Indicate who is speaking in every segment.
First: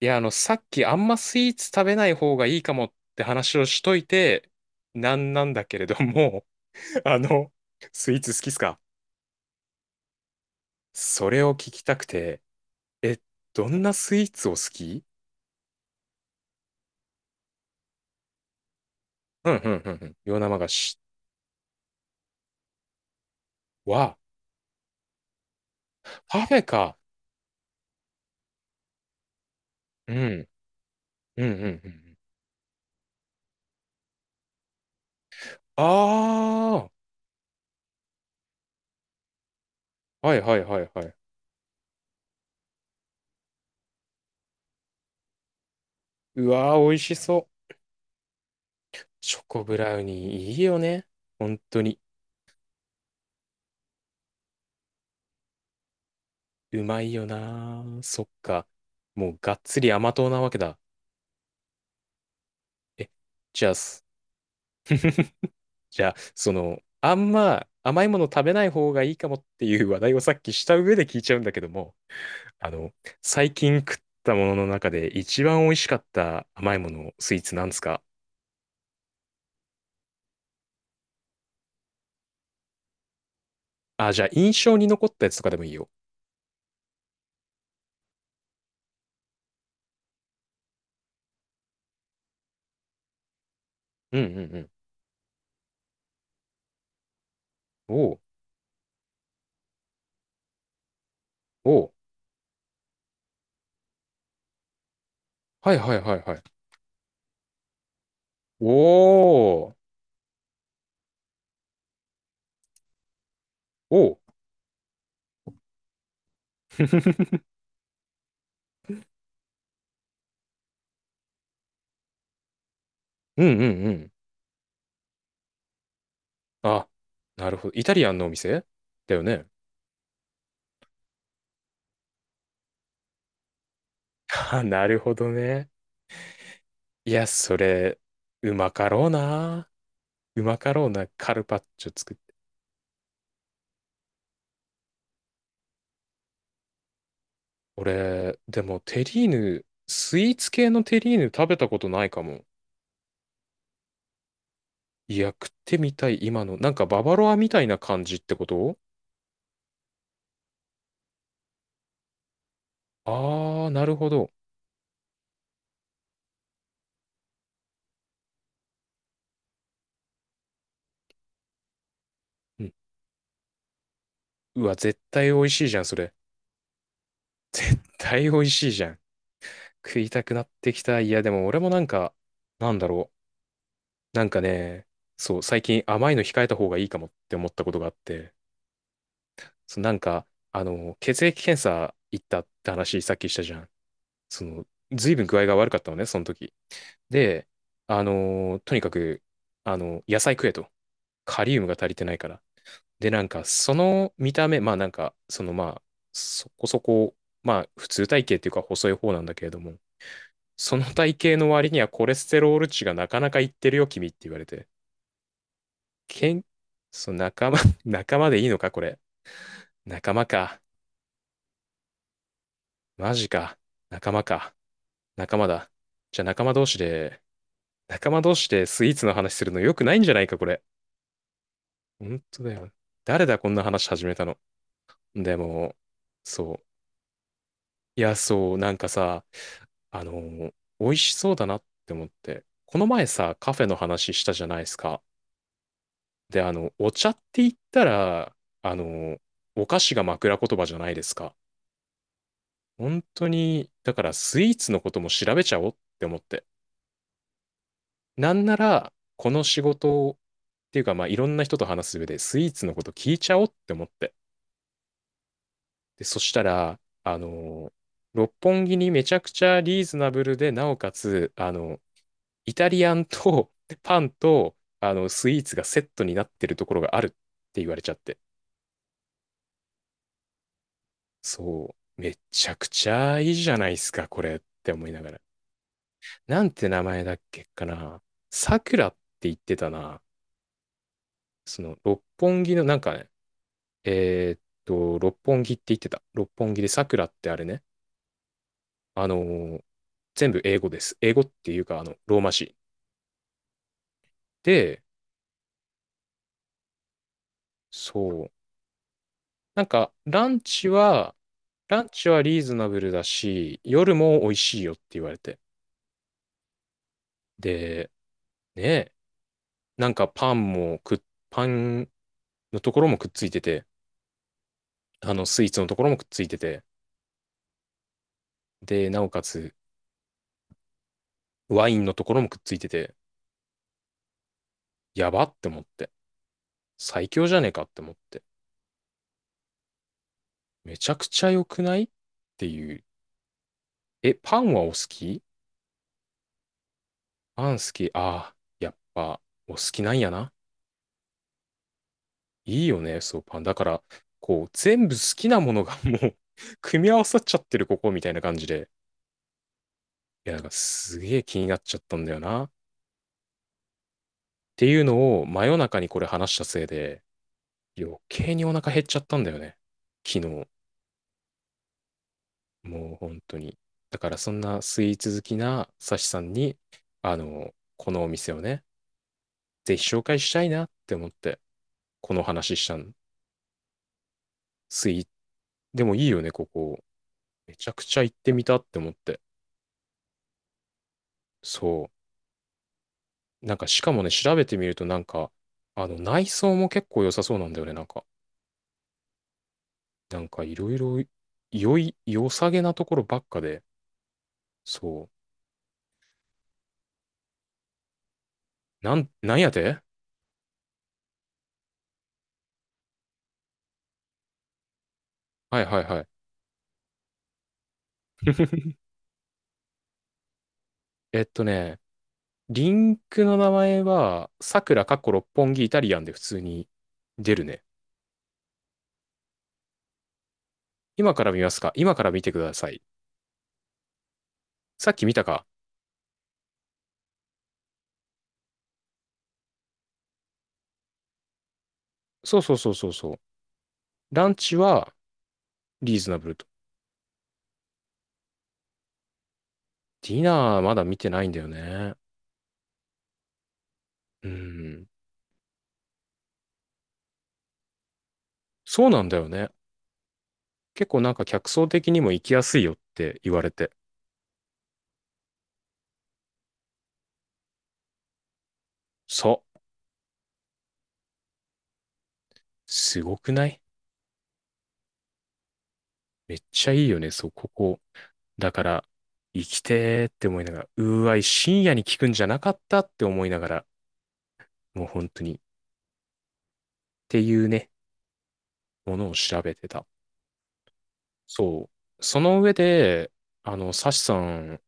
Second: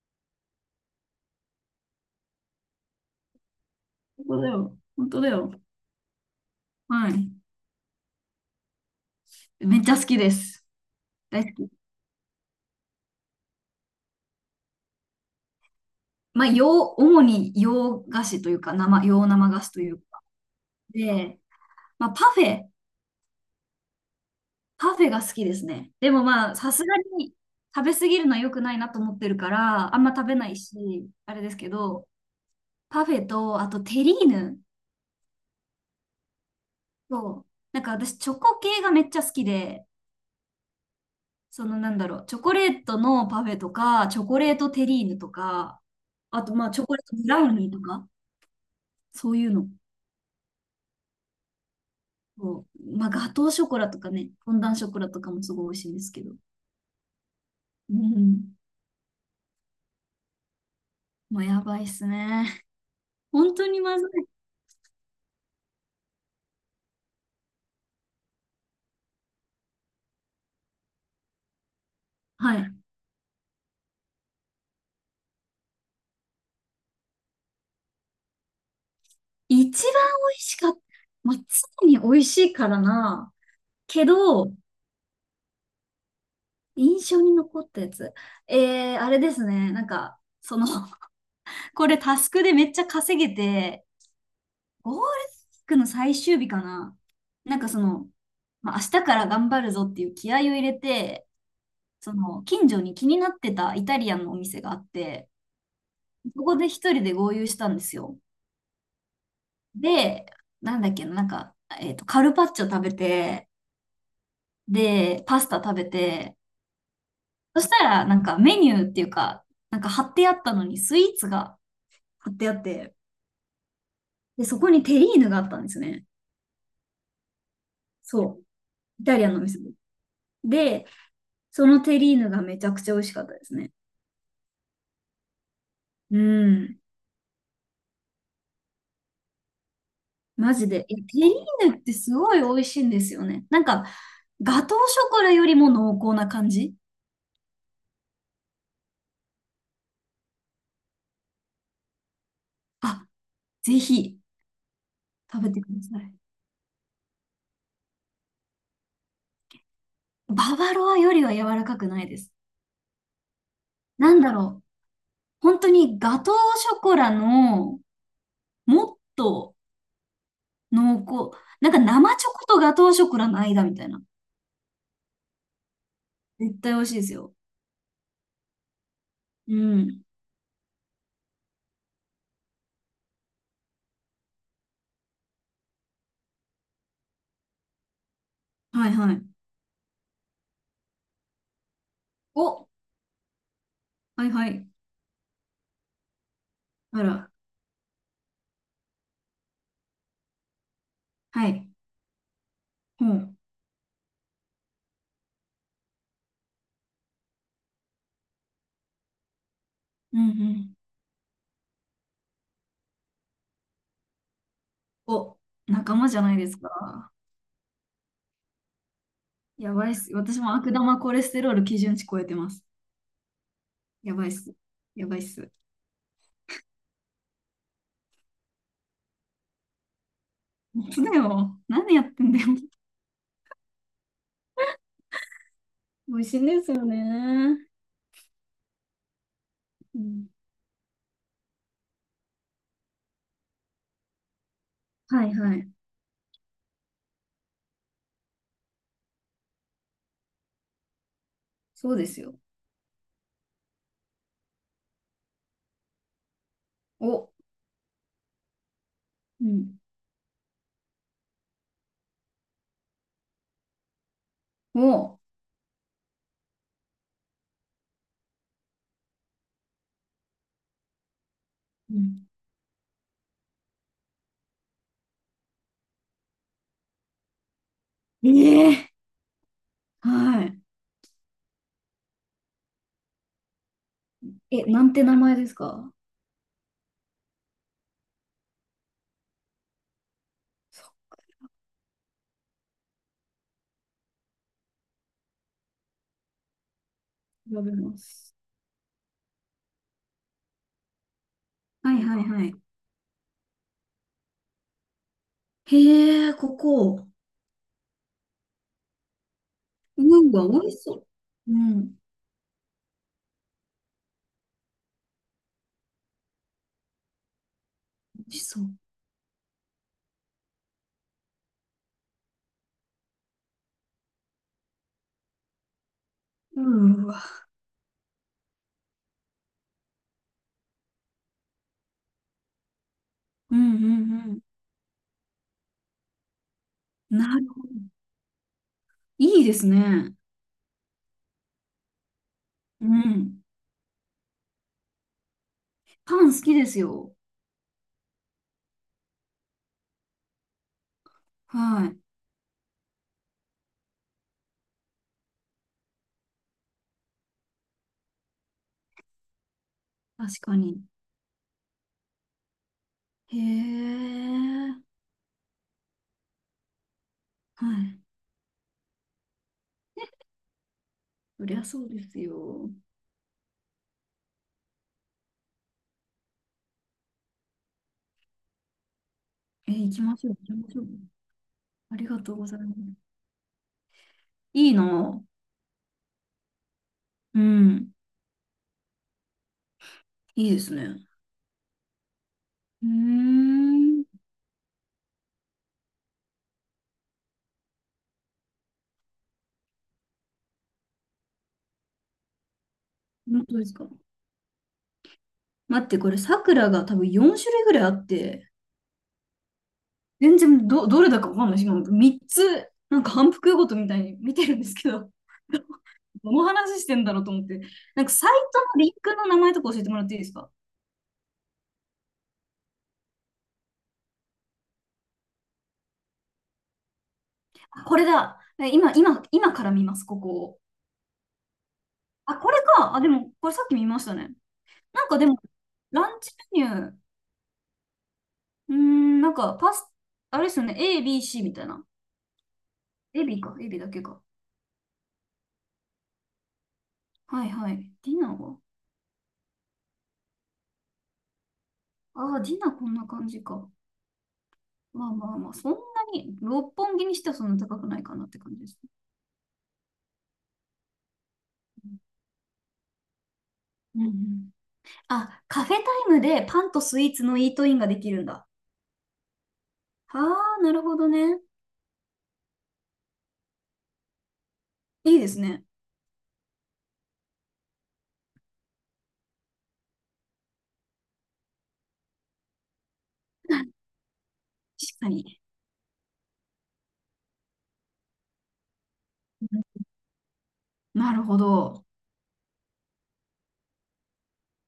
Speaker 1: いや、さっきあんまスイーツ食べない方がいいかもって話をしとい
Speaker 2: 本当
Speaker 1: て、
Speaker 2: だよ。本
Speaker 1: な
Speaker 2: 当だ
Speaker 1: んな
Speaker 2: よ。
Speaker 1: んだけれども、
Speaker 2: は
Speaker 1: あ
Speaker 2: い。
Speaker 1: の、スイーツ好きっすか？
Speaker 2: めっちゃ好きです。
Speaker 1: それ
Speaker 2: 大好
Speaker 1: を聞
Speaker 2: き。
Speaker 1: きたくて、え、どんなスイーツを好き？
Speaker 2: まあ、主に洋菓子というか、洋
Speaker 1: う
Speaker 2: 生
Speaker 1: ん
Speaker 2: 菓
Speaker 1: う
Speaker 2: 子と
Speaker 1: んう
Speaker 2: い
Speaker 1: ん
Speaker 2: う
Speaker 1: うん。
Speaker 2: か。
Speaker 1: 洋生菓子
Speaker 2: で、まあ、パフェ、
Speaker 1: は、
Speaker 2: パフェが好きですね。でも
Speaker 1: パ
Speaker 2: ま
Speaker 1: フ
Speaker 2: あ、
Speaker 1: ェ
Speaker 2: さす
Speaker 1: か。
Speaker 2: がに食べ過ぎるのは良くないなと思ってるから、あん
Speaker 1: う
Speaker 2: ま食べ
Speaker 1: ん。
Speaker 2: ないし、あれ
Speaker 1: うん
Speaker 2: で
Speaker 1: う
Speaker 2: す
Speaker 1: んうんう
Speaker 2: けど、
Speaker 1: ん。
Speaker 2: パフェと、あとテリーヌ
Speaker 1: あ
Speaker 2: と、なんか私、チョコ系がめっちゃ好きで、
Speaker 1: あ、はいはいはいはい。
Speaker 2: そのなんだろう、チョコレートのパフェとか、チョコレートテリーヌとか、あ
Speaker 1: う
Speaker 2: とまあ、
Speaker 1: わ
Speaker 2: チョ
Speaker 1: ー、美
Speaker 2: コ
Speaker 1: 味
Speaker 2: レー
Speaker 1: し
Speaker 2: トブラ
Speaker 1: そ
Speaker 2: ウニー
Speaker 1: う。
Speaker 2: とか、そ
Speaker 1: チ
Speaker 2: う
Speaker 1: ョ
Speaker 2: いう
Speaker 1: コ
Speaker 2: の。
Speaker 1: ブラウニーいいよね。本当に。
Speaker 2: こう、まあ、ガトーショコラとかね、フォンダンショコラとかもすごい美味しいんですけど。
Speaker 1: うまいよな
Speaker 2: う
Speaker 1: ー。そっ
Speaker 2: ん。
Speaker 1: か。もうがっつり甘党なわけだ。
Speaker 2: もうやばいっすね。
Speaker 1: え
Speaker 2: 本
Speaker 1: じ
Speaker 2: 当
Speaker 1: ゃあ、
Speaker 2: にま
Speaker 1: す
Speaker 2: ずい。
Speaker 1: じゃあ、あんま甘いもの食べない方がいいかもっていう話題をさっきした上で聞いちゃうんだけども、
Speaker 2: は
Speaker 1: あ
Speaker 2: い。
Speaker 1: の、最近食ったものの中で一番美味しかった甘いもの、スイーツなんですか？
Speaker 2: 一番美味しかった。まあ、常に美味しいからな。け
Speaker 1: あ、じゃあ、
Speaker 2: ど、
Speaker 1: 印象に残ったやつとかでもいいよ。
Speaker 2: 印象に残ったやつ。えー、あれですね。なんか、その これタスクでめっちゃ稼げて、
Speaker 1: うんうんうん。
Speaker 2: ゴールデンウィークの最終日かな。なんかその、
Speaker 1: おう、
Speaker 2: まあ、明日から頑張るぞっていう気合を入れて、
Speaker 1: おう、
Speaker 2: その近所に気になってたイタリアンのお店があって、
Speaker 1: はいはいはいはい。
Speaker 2: そこで一人で合流したんですよ。
Speaker 1: おー、
Speaker 2: で、なんだっけな、なんか、カルパッチョ食べて、
Speaker 1: おう、
Speaker 2: で、パスタ食べて、そしたら、なんかメニューっていうか、なんか貼ってあったのにスイーツが貼ってあって、
Speaker 1: うんうんうん。
Speaker 2: で、そこにテリーヌがあったんですね。
Speaker 1: あ、なるほど。イタリアンの
Speaker 2: そ
Speaker 1: お
Speaker 2: う。
Speaker 1: 店
Speaker 2: イ
Speaker 1: だ
Speaker 2: タ
Speaker 1: よ
Speaker 2: リアンのお
Speaker 1: ね。
Speaker 2: 店で。で、そのテリーヌがめちゃくちゃ美味しかったですね。
Speaker 1: あ、なるほどね。
Speaker 2: うん。
Speaker 1: いや、それ、うまかろうな。う
Speaker 2: マ
Speaker 1: ま
Speaker 2: ジ
Speaker 1: か
Speaker 2: で。
Speaker 1: ろう
Speaker 2: いや、
Speaker 1: な
Speaker 2: テリ
Speaker 1: カルパッ
Speaker 2: ーヌっ
Speaker 1: チョ
Speaker 2: てす
Speaker 1: 作って。
Speaker 2: ごい美味しいんですよね。なんか、ガトーショコラよりも濃厚な感じ。
Speaker 1: 俺、でもテリーヌ、スイーツ系のテリーヌ食べたことないかも。
Speaker 2: あ、ぜひ
Speaker 1: いや、
Speaker 2: 食
Speaker 1: 食っ
Speaker 2: べてく
Speaker 1: て
Speaker 2: だ
Speaker 1: み
Speaker 2: さ
Speaker 1: た
Speaker 2: い。
Speaker 1: い、今の。なんかババロアみたいな感じってこと？
Speaker 2: ババロアよりは柔らかくないです。
Speaker 1: あー、なるほ
Speaker 2: なん
Speaker 1: ど。
Speaker 2: だろう。本当にガトーショコラのもっと濃厚。なんか生チョコと
Speaker 1: うん。
Speaker 2: ガトーショコラの間みたいな。
Speaker 1: うわ、絶対美味しいじゃん、それ。
Speaker 2: 絶対美味しいですよ。
Speaker 1: 絶対美味しいじゃん。
Speaker 2: う
Speaker 1: 食
Speaker 2: ん。
Speaker 1: いたくなってきた。いや、でも俺もなんか、なんだろう。なんかね、そう、最近甘いの控えた方がいいかもって思ったことがあって、
Speaker 2: はいはい。
Speaker 1: そう、なんか、血液検査行った
Speaker 2: お、
Speaker 1: って話さっきしたじゃん。
Speaker 2: はい
Speaker 1: そ
Speaker 2: は
Speaker 1: の、
Speaker 2: い。
Speaker 1: ずいぶん具合が悪かったのね、その時。
Speaker 2: あら。
Speaker 1: で、とにかく、野菜食えと。カ
Speaker 2: は
Speaker 1: リウム
Speaker 2: い。
Speaker 1: が足りてないから。
Speaker 2: ほ
Speaker 1: で、なん
Speaker 2: う。
Speaker 1: か、その見た目、まあなんか、そのまあ、そこそこ、まあ、普通体型っていうか細い方なんだけれども、
Speaker 2: うんうん。
Speaker 1: その体型の割にはコレステロール値がなかなかいってるよ、君って言われて。
Speaker 2: お、仲間じゃ
Speaker 1: け
Speaker 2: ない
Speaker 1: ん、
Speaker 2: ですか。
Speaker 1: そう、仲間、仲間でいいのか、これ？
Speaker 2: やばいっす。
Speaker 1: 仲間
Speaker 2: 私も
Speaker 1: か。
Speaker 2: 悪玉コレステロール基準値超えてます。
Speaker 1: マジか。仲
Speaker 2: や
Speaker 1: 間
Speaker 2: ばいっ
Speaker 1: か。
Speaker 2: す。やばいっ
Speaker 1: 仲間
Speaker 2: す。
Speaker 1: だ。じゃあ仲間同士でスイーツの話するの良くないんじゃないか、これ？
Speaker 2: 本当だよ。何やっ
Speaker 1: 本
Speaker 2: てんだ
Speaker 1: 当
Speaker 2: よ。
Speaker 1: だよ。誰だ、こんな話始めたの。でも、
Speaker 2: 美味しいん
Speaker 1: そ
Speaker 2: で
Speaker 1: う。
Speaker 2: すよね。
Speaker 1: いや、そう、なんかさ、
Speaker 2: う
Speaker 1: あ
Speaker 2: ん、
Speaker 1: の、美味しそうだなって思って。この前さ、カフェの話したじゃないですか。
Speaker 2: はいはい。
Speaker 1: で、お茶って言ったら、あの、お菓子が枕言葉じゃないですか。
Speaker 2: そうですよ。
Speaker 1: 本当に、だからスイーツのことも調べちゃおうって思って。
Speaker 2: お、
Speaker 1: なんなら、この
Speaker 2: う
Speaker 1: 仕
Speaker 2: ん。
Speaker 1: 事をっていうか、まあ、いろんな人と話す上で、スイーツのこと聞いちゃおうって思って。
Speaker 2: お、
Speaker 1: で、そしたら、六本木にめちゃくちゃリーズナブルで、なおかつ、
Speaker 2: うん、
Speaker 1: イタリアンと パンと、スイーツがセットになってるところがあるって言われちゃって。
Speaker 2: ええはい。
Speaker 1: そう、めちゃくちゃいいじゃないですか、これっ
Speaker 2: え、
Speaker 1: て
Speaker 2: な
Speaker 1: 思い
Speaker 2: ん
Speaker 1: な
Speaker 2: て
Speaker 1: が
Speaker 2: 名
Speaker 1: ら。
Speaker 2: 前ですか？
Speaker 1: なんて名前だっけかな。さくらって言ってたな。
Speaker 2: そ
Speaker 1: 六本木のなんかね、六本木って言ってた。六本木でさくらってあれ
Speaker 2: う、調
Speaker 1: ね。
Speaker 2: べます。
Speaker 1: あのー全部英語です。英語っていうか、
Speaker 2: はい
Speaker 1: ロー
Speaker 2: はい
Speaker 1: マ
Speaker 2: はい。
Speaker 1: 字。で、
Speaker 2: へえ、ここ。
Speaker 1: そう。なんか、
Speaker 2: うわ、美味しそう。う
Speaker 1: ラ
Speaker 2: ん、
Speaker 1: ン
Speaker 2: 美
Speaker 1: チはリーズナブルだし、夜も美味しいよって言われて。で、
Speaker 2: 味しそう。
Speaker 1: ね、なんかパンもくっ、パンのところもくっついてて、スイーツのところもくっついて
Speaker 2: う
Speaker 1: て、
Speaker 2: ーわ。
Speaker 1: で、なおかつ、ワインのところもくっついてて、
Speaker 2: うんうん
Speaker 1: やばって思って。最
Speaker 2: うん。な
Speaker 1: 強じゃ
Speaker 2: る
Speaker 1: ねえ
Speaker 2: ほ
Speaker 1: か
Speaker 2: ど。
Speaker 1: って思って。
Speaker 2: いいですね。
Speaker 1: めちゃくちゃ良くないっていう。
Speaker 2: うん。
Speaker 1: え、パンはお好き？
Speaker 2: パン好きですよ。
Speaker 1: パン好き。ああ、やっぱ、お好きなんやな。
Speaker 2: はい。
Speaker 1: いいよね、そう、パン。だから、こう、全部好きなものがもう 組み合わさっちゃってる、ここ、みたいな感じで。い
Speaker 2: 確
Speaker 1: や、なんか、
Speaker 2: かに。
Speaker 1: すげえ気になっちゃったんだよな。っ
Speaker 2: へ
Speaker 1: ていう
Speaker 2: え。
Speaker 1: のを、真夜中にこれ話したせいで、
Speaker 2: は
Speaker 1: 余
Speaker 2: い。
Speaker 1: 計にお腹減っちゃったんだよね。昨日。
Speaker 2: そりゃそうですよ。
Speaker 1: もう、本当に。だから、そんなスイーツ好きなサシさんに、このお店をね、
Speaker 2: え、
Speaker 1: ぜひ
Speaker 2: 行き
Speaker 1: 紹
Speaker 2: ま
Speaker 1: 介
Speaker 2: し
Speaker 1: し
Speaker 2: ょう、
Speaker 1: た
Speaker 2: 行
Speaker 1: い
Speaker 2: き
Speaker 1: な
Speaker 2: ま
Speaker 1: っ
Speaker 2: しょう。
Speaker 1: て思って、
Speaker 2: あり
Speaker 1: こ
Speaker 2: が
Speaker 1: の
Speaker 2: とうご
Speaker 1: 話
Speaker 2: ざい
Speaker 1: し
Speaker 2: ま
Speaker 1: たの。
Speaker 2: す。いい
Speaker 1: スイーツ、
Speaker 2: な。
Speaker 1: でもいいよね、ここ。
Speaker 2: う
Speaker 1: めちゃく
Speaker 2: ん。
Speaker 1: ちゃ行ってみたって思って。
Speaker 2: いいですね。
Speaker 1: そ
Speaker 2: うー
Speaker 1: う。なんかしかも
Speaker 2: ん。
Speaker 1: ね、調べてみるとなんか、あの内装も結構良さそうなんだよね。なんかいろいろ良さげなところばっか
Speaker 2: 本当
Speaker 1: で。
Speaker 2: ですか？
Speaker 1: そ
Speaker 2: 待って、これ、さくらが多分4種類ぐらいあって、
Speaker 1: う。なんやて？
Speaker 2: 全然どれだかわかんないし、今3つ、なんか反復ごとみたいに見てるんですけど、
Speaker 1: はいはい はい。
Speaker 2: どの話してんだろうと思って、なんかサイトのリンクの名前とか教えてもらっていいですか？
Speaker 1: えっとね、リンクの名前は、さくらかっこ六本木イタリアンで普通に出るね。
Speaker 2: あこれだ。え今、今から見ます、ここを。
Speaker 1: 今から見ますか？今から見て
Speaker 2: あ、
Speaker 1: く
Speaker 2: こ
Speaker 1: だ
Speaker 2: れ
Speaker 1: さい。
Speaker 2: か。あ、でも、これさっき見ましたね。
Speaker 1: さっ
Speaker 2: な
Speaker 1: き
Speaker 2: ん
Speaker 1: 見
Speaker 2: か
Speaker 1: た
Speaker 2: でも、
Speaker 1: か？
Speaker 2: ランチメニュー、うーん、なんか、パス、あれですよね、A、B、C みたいな。
Speaker 1: そうそうそうそうそう。
Speaker 2: A、B か、A、B だけか。
Speaker 1: ランチはリーズナブルと。
Speaker 2: はいはい。ディナーは？
Speaker 1: ディナーまだ見てないんだよね。
Speaker 2: ああー、ディナーこんな感じか。
Speaker 1: うん。
Speaker 2: まあまあまあ、そんなに、六本木にしてはそんな高くないかなって感じです
Speaker 1: そう
Speaker 2: ね。
Speaker 1: なんだよね。結構なんか客層的にも行きやすいよって言われて。
Speaker 2: うんうん。あ、カフェタイムでパンとスイーツのイートインができるんだ。
Speaker 1: そう。
Speaker 2: ああ、なるほどね。
Speaker 1: すごくない？
Speaker 2: いいですね。
Speaker 1: めっちゃいいよね、そう、ここ。だから、生きてーって思いながら、うーわい、深夜に聞くんじゃなかったって思いながら、もう
Speaker 2: 確か
Speaker 1: 本当に。っ
Speaker 2: に。
Speaker 1: ていうね、ものを調
Speaker 2: う
Speaker 1: べ
Speaker 2: ん
Speaker 1: てた。
Speaker 2: なるほ
Speaker 1: そ
Speaker 2: ど。
Speaker 1: う。その上で、サシさん、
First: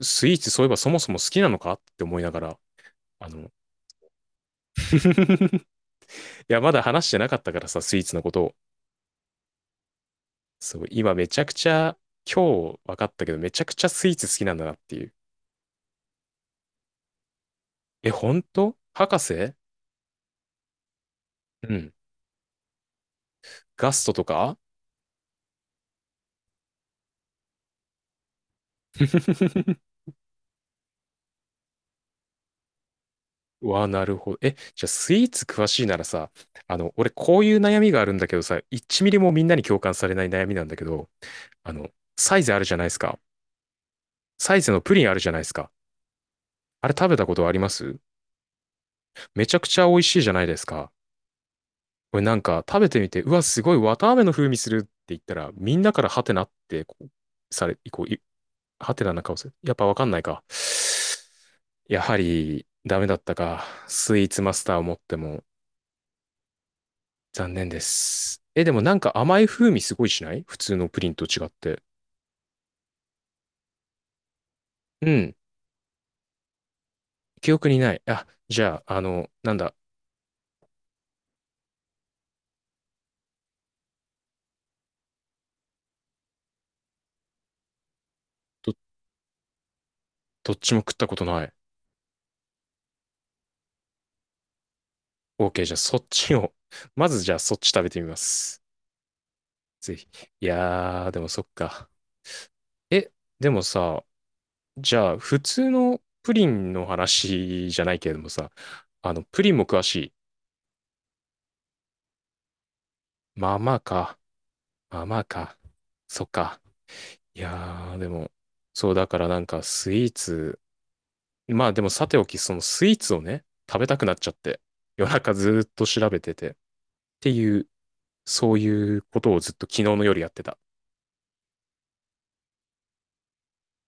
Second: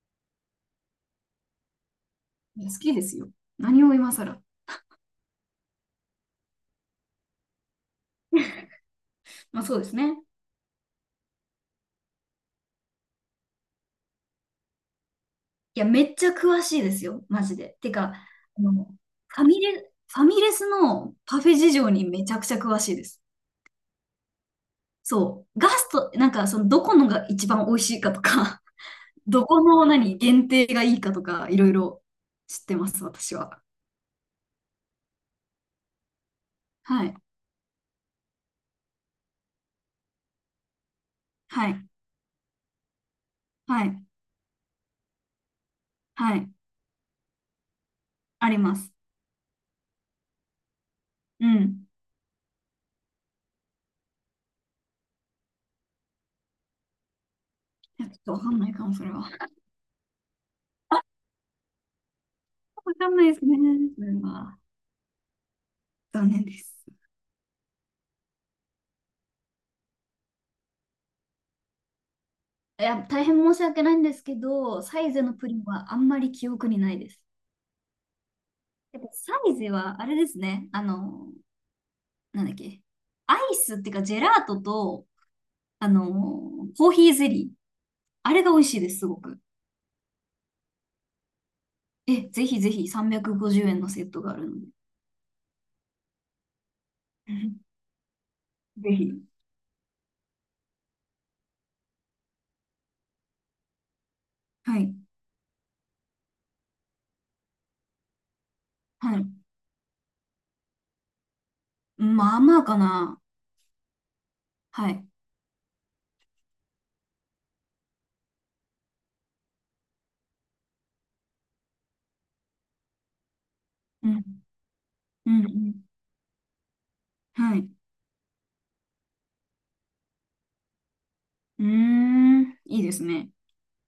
Speaker 1: スイーツそういえばそもそも好きなのかって思いながら、
Speaker 2: 好きです
Speaker 1: あ
Speaker 2: よ。
Speaker 1: の、
Speaker 2: 何を今更。
Speaker 1: いや、まだ話してなかったからさ、スイーツのこ とを。
Speaker 2: まあそうですね。
Speaker 1: そう、今めちゃくちゃ、今日分かったけど、めちゃくちゃスイーツ好きなんだなっていう。
Speaker 2: いや、めっちゃ詳しいですよ、マジで。て
Speaker 1: え、
Speaker 2: か、
Speaker 1: 本
Speaker 2: あの、
Speaker 1: 当博
Speaker 2: ファ
Speaker 1: 士？
Speaker 2: ミレ、ファミレスのパフェ事
Speaker 1: う
Speaker 2: 情
Speaker 1: ん。
Speaker 2: にめちゃくちゃ詳しいです。
Speaker 1: ガストとか
Speaker 2: そう。ガスト、なんか、その、どこのが一番美味しいかとか、どこ の何、限定がいいかとか、いろいろ知ってます、私は。
Speaker 1: わあ、なるほど。え、じゃあスイーツ詳しいならさ、
Speaker 2: は
Speaker 1: 俺
Speaker 2: い。
Speaker 1: こういう悩みがあるんだけどさ、1ミリもみんなに共感されない悩みなんだけど、
Speaker 2: は
Speaker 1: あ
Speaker 2: い。
Speaker 1: の、サイズあるじゃないですか。
Speaker 2: はい。
Speaker 1: サイズのプリンあるじゃないですか。
Speaker 2: はい。
Speaker 1: あれ食べたことあります？
Speaker 2: あります。
Speaker 1: めちゃくちゃ美味しいじゃないですか。
Speaker 2: うん。
Speaker 1: これなんか食べてみて、うわ、すごい綿あめの風味するって言ったら、みんなからハテナってこうされ、
Speaker 2: い
Speaker 1: こう、
Speaker 2: や、ちょっ
Speaker 1: い
Speaker 2: とわかんないかも、
Speaker 1: ハテ
Speaker 2: それ
Speaker 1: ナな
Speaker 2: は。
Speaker 1: 顔する。やっぱわかんないか。やはり、
Speaker 2: わ
Speaker 1: ダメ
Speaker 2: か
Speaker 1: だ
Speaker 2: ん
Speaker 1: っ
Speaker 2: ない
Speaker 1: た
Speaker 2: ですね。
Speaker 1: か。
Speaker 2: それ
Speaker 1: スイーツマ
Speaker 2: は。
Speaker 1: スターを持っても
Speaker 2: 残念です。
Speaker 1: 残念です。え、でもなんか甘い風味すごいしない普通のプリンと違って。
Speaker 2: いや、大変申し訳ないんですけど、サ
Speaker 1: う
Speaker 2: イゼ
Speaker 1: ん。
Speaker 2: のプリンはあんまり記憶にないです。
Speaker 1: 記憶にない。あ、じゃあ、
Speaker 2: やっぱサ
Speaker 1: な
Speaker 2: イ
Speaker 1: ん
Speaker 2: ゼ
Speaker 1: だ。
Speaker 2: はあれですね、あの、なんだっけ、アイスっていうかジェラートと、あの、コーヒーゼリー、あれが美味
Speaker 1: ど、
Speaker 2: しいです、すごく。
Speaker 1: どっちも食ったことない。
Speaker 2: え、ぜひぜひ350円のセットがあるので。
Speaker 1: OK、じゃあそっちを。まず じ
Speaker 2: う
Speaker 1: ゃあそっ
Speaker 2: ん
Speaker 1: ち食べてみます。
Speaker 2: ぜひ。
Speaker 1: ぜひ。いやー、でもそっか。え、でもさ、
Speaker 2: はい。
Speaker 1: じゃあ普通のプリンの話じゃないけれどもさ、
Speaker 2: はい。
Speaker 1: プリンも詳しい？
Speaker 2: まあまあかな。
Speaker 1: まあまあか。
Speaker 2: は
Speaker 1: まあ
Speaker 2: い。
Speaker 1: まあか。そっか。いやー、でも、そう、だからなんかスイーツ、まあでもさておき、そのスイーツをね、食べたく
Speaker 2: う
Speaker 1: なっ
Speaker 2: ん。
Speaker 1: ちゃって、夜
Speaker 2: う
Speaker 1: 中
Speaker 2: ん。う
Speaker 1: ずーっ
Speaker 2: ん
Speaker 1: と調べてて、って
Speaker 2: は
Speaker 1: い
Speaker 2: い。
Speaker 1: う、
Speaker 2: う
Speaker 1: そういうことをずっと昨日の夜やってた。
Speaker 2: ーん。いいですね。